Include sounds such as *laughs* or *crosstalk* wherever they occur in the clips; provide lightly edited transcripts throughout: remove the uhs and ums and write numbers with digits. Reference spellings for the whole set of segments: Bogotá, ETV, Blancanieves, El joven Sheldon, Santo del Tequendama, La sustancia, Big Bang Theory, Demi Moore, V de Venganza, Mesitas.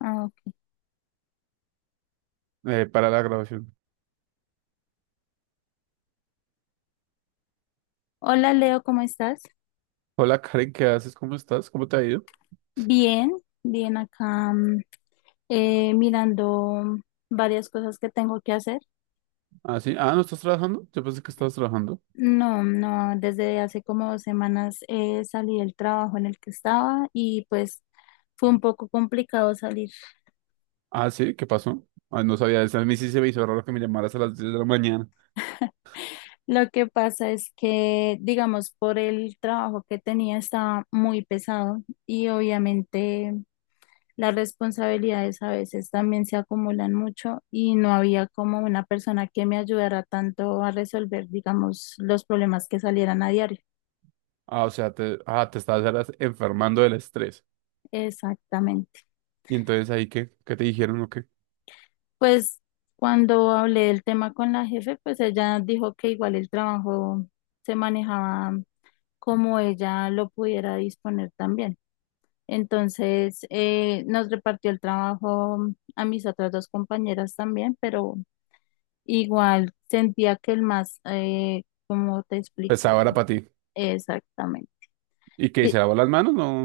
Ah, ok. Para la grabación. Hola Leo, ¿cómo estás? Hola Karen, ¿qué haces? ¿Cómo estás? ¿Cómo te ha ido? Bien, bien acá mirando varias cosas que tengo que hacer. Ah, sí. Ah, ¿no estás trabajando? Yo pensé que estabas trabajando. No, no, desde hace como 2 semanas salí del trabajo en el que estaba y pues fue un poco complicado salir. Ah, sí, ¿qué pasó? Ah, no sabía eso. A mí sí se me hizo raro que me llamaras a las diez de la mañana. Lo que pasa es que, digamos, por el trabajo que tenía estaba muy pesado y obviamente las responsabilidades a veces también se acumulan mucho y no había como una persona que me ayudara tanto a resolver, digamos, los problemas que salieran a diario. Ah, o sea, te estabas era enfermando del estrés. Exactamente. Y entonces ahí, ¿qué te dijeron o qué? Pues cuando hablé del tema con la jefe, pues ella dijo que igual el trabajo se manejaba como ella lo pudiera disponer también. Entonces, nos repartió el trabajo a mis otras dos compañeras también, pero igual sentía que el más, ¿cómo te Pesaba era explico? para ti. Exactamente. ¿Y qué? ¿Se Di- lavó las manos? No.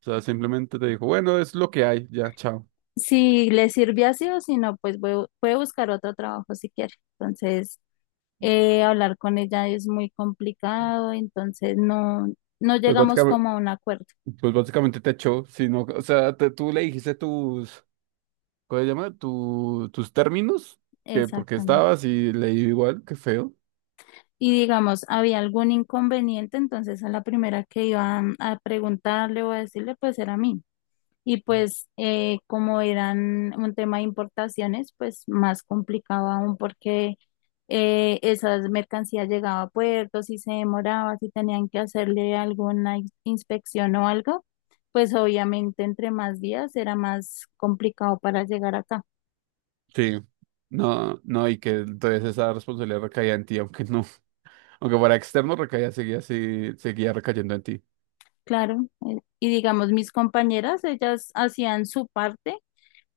O sea, simplemente te dijo, bueno, es lo que hay, ya, chao. Si le sirve así o si no, pues puede buscar otro trabajo si quiere. Entonces, hablar con ella es muy complicado, entonces no Pues llegamos básicamente, como a un acuerdo. pues básicamente te echó, sino, o sea, tú le dijiste tus, ¿Cómo se llama? ¿Tus términos? Que porque Exactamente. estabas y leí igual, qué feo. Y digamos, había algún inconveniente, entonces a la primera que iba a preguntarle o a decirle, pues era a mí. Y pues como eran un tema de importaciones, pues más complicado aún porque esas mercancías llegaban a puertos y se demoraba, si tenían que hacerle alguna inspección o algo, pues obviamente entre más días era más complicado para llegar acá. Sí. No, y que entonces esa responsabilidad recaía en ti, aunque no, *laughs* aunque para externo recaía, seguía así, seguía recayendo en ti. Claro, y digamos mis compañeras, ellas hacían su parte,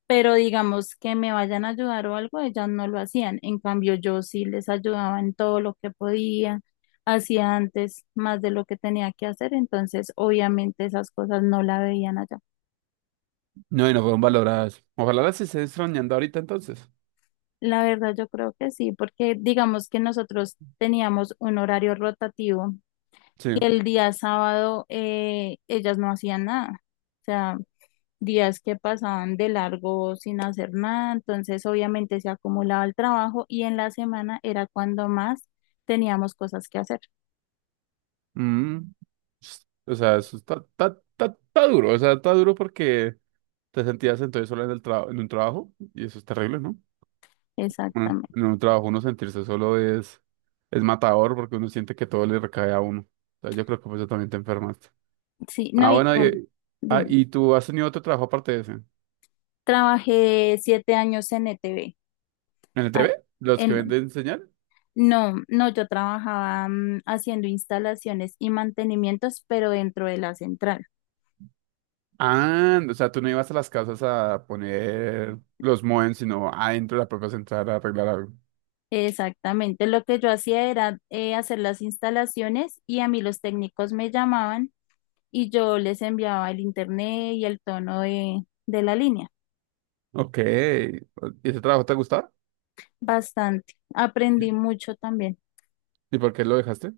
pero digamos que me vayan a ayudar o algo, ellas no lo hacían. En cambio, yo sí les ayudaba en todo lo que podía, hacía antes más de lo que tenía que hacer, entonces obviamente esas cosas no la veían allá. No, y no fueron valoradas. Ojalá las estés extrañando ahorita entonces. La verdad, yo creo que sí, porque digamos que nosotros teníamos un horario rotativo Sí. y el día sábado ellas no hacían nada. O sea, días que pasaban de largo sin hacer nada, entonces obviamente se acumulaba el trabajo y en la semana era cuando más teníamos cosas que hacer. Mm. O sea, eso está duro, o sea, está duro porque te sentías entonces solo en el trabajo, en un trabajo, y eso es terrible, ¿no? Bueno, Exactamente. en un trabajo uno sentirse solo es matador porque uno siente que todo le recae a uno. O sea, yo creo que por eso también te enfermaste. Sí, Ah, no, y bueno, con, y, ah, dime, ¿y tú has tenido otro trabajo aparte de ese? ¿En trabajé 7 años en E T ETV. el T Ah, V? ¿Los que en, venden señal? no, no, yo trabajaba haciendo instalaciones y mantenimientos, pero dentro de la central. Ah, o sea, tú no ibas a las casas a poner los modem, sino adentro de la propia central a arreglar algo. Exactamente, lo que yo hacía era hacer las instalaciones y a mí los técnicos me llamaban y yo les enviaba el internet y el tono de la línea. Ok. ¿Y ese trabajo te gustaba? Bastante. ¿Y Aprendí mucho también. y por qué lo dejaste?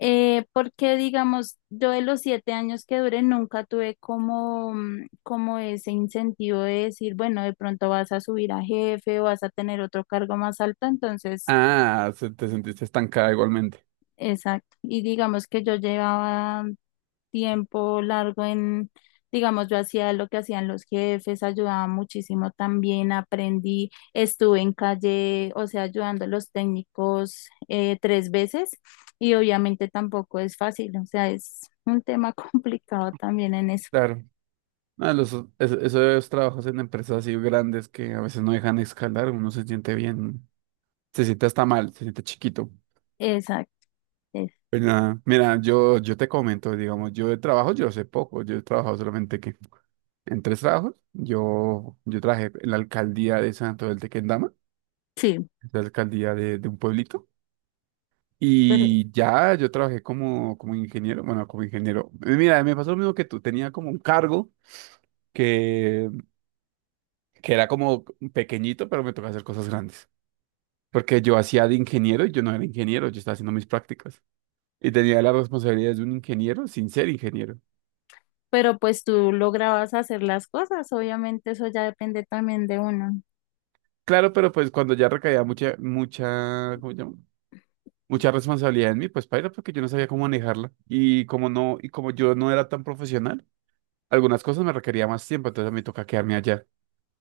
Porque, digamos, yo de los 7 años que duré nunca tuve como, como ese incentivo de decir, bueno, de pronto vas a subir a jefe o vas a tener otro cargo más alto. Entonces, Ah, te sentiste estancada igualmente. exacto. Y digamos que yo llevaba tiempo largo en, digamos, yo hacía lo que hacían los jefes, ayudaba muchísimo también, aprendí, estuve en calle, o sea, ayudando a los técnicos 3 veces y obviamente tampoco es fácil, o sea, es un tema *laughs* complicado también en eso. Claro. No, los, es- Esos trabajos en empresas así grandes que a veces no dejan escalar, uno se siente bien, se siente hasta mal, se siente chiquito. Exacto, es- Pero nada, mira, yo te comento, digamos, yo de trabajo yo sé poco, yo he trabajado solamente que en tres trabajos, yo trabajé en la alcaldía de Santo del Tequendama, sí, la alcaldía de un pueblito, pero, y ya yo trabajé como, como ingeniero, bueno, como ingeniero. Mira, me pasó lo mismo que tú, tenía como un cargo que, que era como pequeñito, pero me tocaba hacer cosas grandes. Porque yo hacía de ingeniero y yo no era ingeniero, yo estaba haciendo mis prácticas. Y tenía las responsabilidades de un ingeniero sin ser ingeniero. Pues tú lograbas hacer las cosas, obviamente eso ya depende también de uno. Claro, pero pues cuando ya recaía mucha, ¿cómo se llama? Mucha responsabilidad en mí, pues paila, porque yo no sabía cómo manejarla. Y como no, y como yo no era tan profesional, algunas cosas me requería más tiempo, entonces me toca quedarme allá.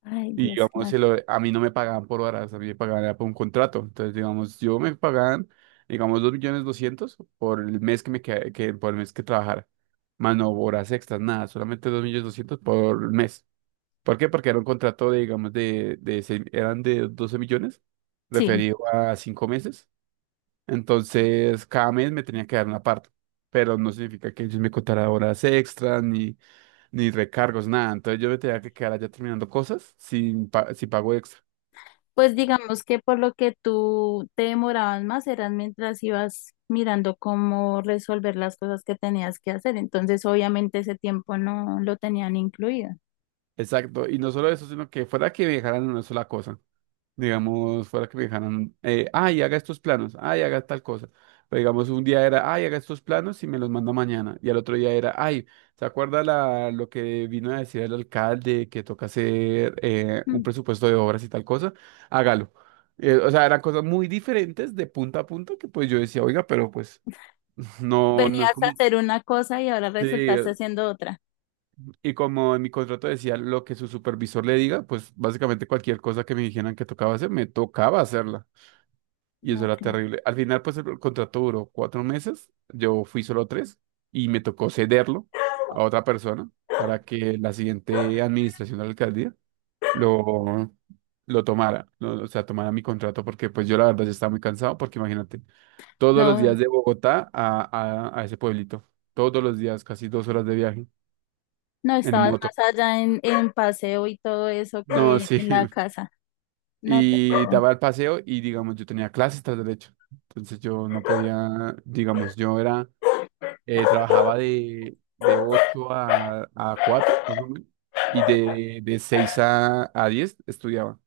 Ay, Y Dios, digamos, claro. A mí no me pagaban por horas, a mí me pagaban era por un contrato. Entonces, digamos, yo me pagaban, digamos, 2 millones doscientos por el mes que me queda- que, por el mes que trabajara. Más no horas extras, nada, solamente 2 millones doscientos por mes. ¿Por qué? Porque era un contrato de, digamos, eran de 12 millones, Sí. referido a 5 meses. Entonces, cada mes me tenía que dar una parte. Pero no significa que ellos me contara horas extras, ni recargos, nada. Entonces yo me tenía que quedar allá terminando cosas sin, sin pago extra. Pues digamos que por lo que tú te demorabas más eran mientras ibas mirando cómo resolver las cosas que tenías que hacer. Entonces, obviamente ese tiempo no lo tenían incluido. Exacto. Y no solo eso, sino que fuera que me dejaran una sola cosa. Digamos, fuera que me dejaran, ay, haga estos planos, ay, haga tal cosa. Pero digamos, un día era, ay, haga estos planos y me los manda mañana. Y al otro día era, ay, ¿se acuerda lo que vino a decir el alcalde que toca hacer un Mm. presupuesto de obras y tal cosa? Hágalo. O sea, eran cosas muy diferentes de punta a punta que pues yo decía, oiga, pero pues *laughs* no es Venías a como... hacer una cosa y ahora Sí, resultaste haciendo otra. y como en mi contrato decía lo que su supervisor le diga, pues básicamente cualquier cosa que me dijeran que tocaba hacer, me tocaba hacerla. Y eso No, era claro. terrible. Al final, pues el contrato duró cuatro meses, yo fui solo tres y me tocó cederlo a otra persona para que la siguiente administración de la alcaldía lo, lo tomara, o sea, tomara mi contrato porque pues yo la verdad ya estaba muy cansado porque imagínate, todos los No, días de Bogotá a ese pueblito, todos los días, casi dos horas de viaje no en estabas moto. más allá en paseo y todo eso No, que sí. en la *laughs* casa. No, te- eh, Y daba el paseo y, digamos, yo tenía clases tras derecho. Entonces yo no podía, digamos, yo era, trabajaba de 8 a 4 más o menos, y de 6 a 10 estudiaba.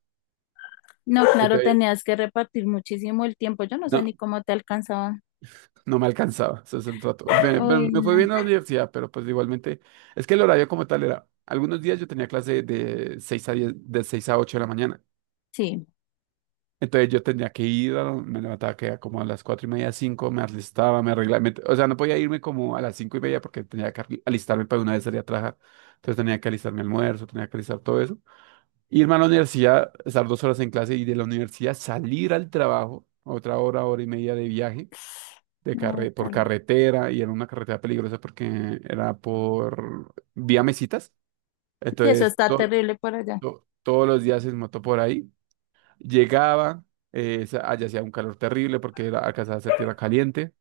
no, claro, Entonces, tenías que repartir muchísimo el tiempo. Yo no sé no, ni cómo te alcanzaba. no me alcanzaba, ese es el trato. Uy, Me fue no. bien a la universidad, pero pues igualmente, es que el horario como tal era, algunos días yo tenía clase de 6 a 10 de 6 a 8 de la mañana, Sí. Entonces yo tenía que ir, me levantaba que era como a las cuatro y media, cinco, me alistaba, me arreglaba, o sea, no podía irme como a las cinco y media porque tenía que alistarme para una vez salir a trabajar. Entonces tenía que alistar mi almuerzo, tenía que alistar todo eso. Irme a la universidad, estar dos horas en clase y de la universidad salir al trabajo, otra hora, hora y media de viaje, de No, carre por tal. carretera y era una carretera peligrosa porque era por vía Mesitas. Sí, eso Entonces está terrible por allá. Todos los días en moto por ahí. Llegaba, allá hacía un calor terrible porque era, alcanzaba a ser tierra caliente.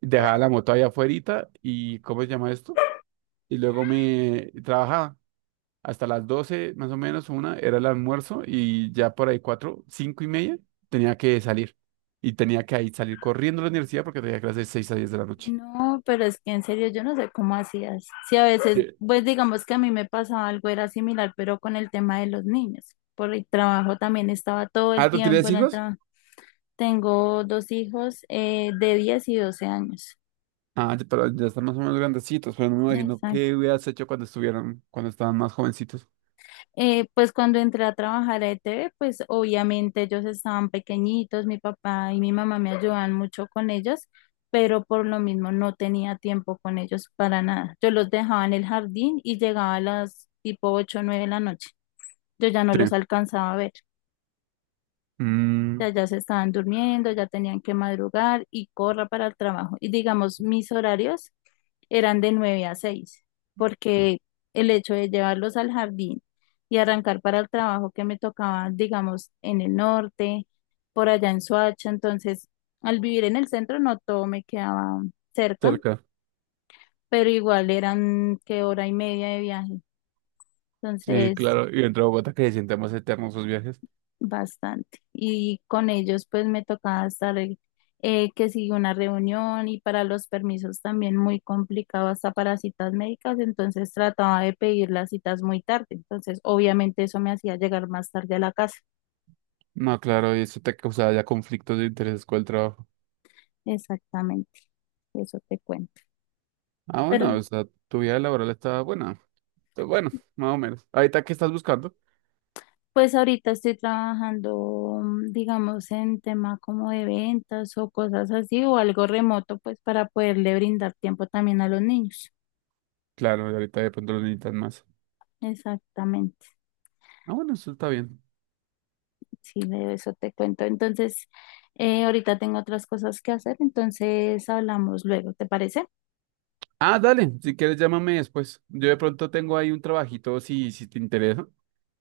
Dejaba la moto allá afuera y, ¿cómo se llama esto? Y luego me trabajaba hasta las 12 más o menos, una era el almuerzo y ya por ahí cuatro, cinco y media tenía que salir. Y tenía que ahí salir corriendo a la universidad porque tenía clases de 6 a 10 de la noche. No, pero es que en serio yo no sé cómo hacías. Sí, a veces, Ye- pues digamos que a mí me pasaba algo, era similar, pero con el tema de los niños. Por el trabajo también estaba todo el ¿Ah, tú tiempo tienes en el hijos? trabajo. Tengo 2 hijos de 10 y 12 años. Ah, pero ya están más o menos grandecitos, pero no me imagino qué hubieras hecho cuando estuvieran, cuando estaban más jovencitos. Pues cuando entré a trabajar a ETV, pues obviamente ellos estaban pequeñitos, mi papá y mi mamá me ayudaban mucho con ellos, pero por lo mismo no tenía tiempo con ellos para nada. Yo los dejaba en el jardín y llegaba a las tipo 8 o 9 de la noche. Yo ya no Sí. los alcanzaba a ver, ya, Mm, ya se estaban durmiendo, ya tenían que madrugar y corra para el trabajo. Y digamos, mis horarios eran de 9 a 6 porque el hecho de llevarlos al jardín y arrancar para el trabajo que me tocaba, digamos, en el norte, por allá en Soacha, entonces al vivir en el centro no todo me quedaba cerca, cerca. pero igual eran que 1 hora y media de viaje. Sí, Entonces, claro, y entre Bogotá que se sienten más eternos sus viajes. bastante. Y con ellos pues me tocaba estar que sigue una reunión y para los permisos también muy complicado hasta para citas médicas, entonces trataba de pedir las citas muy tarde. Entonces obviamente eso me hacía llegar más tarde a la casa. No, claro, y eso te causaba ya conflictos de intereses con el trabajo. Exactamente, eso te cuento. Ah, Pero bueno, o sea, tu vida laboral está buena. Está Bueno, más o menos. Ahorita, ¿qué estás buscando? pues ahorita estoy trabajando, digamos, en tema como de ventas o cosas así o algo remoto pues para poderle brindar tiempo también a los niños. Claro, y ahorita de pronto lo necesitan más. Exactamente. Ah, bueno, eso está bien. Sí, de eso te cuento. Entonces, ahorita tengo otras cosas que hacer, entonces hablamos luego, ¿te parece? Ah, dale, si quieres llámame después. Yo de pronto tengo ahí un trabajito, si te interesa,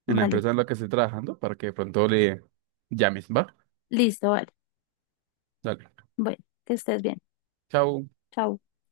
en la Vale, empresa en la que estoy trabajando, para que de pronto le llames, ¿va? listo, vale. Dale, Bueno, que estés bien. chao. Chao.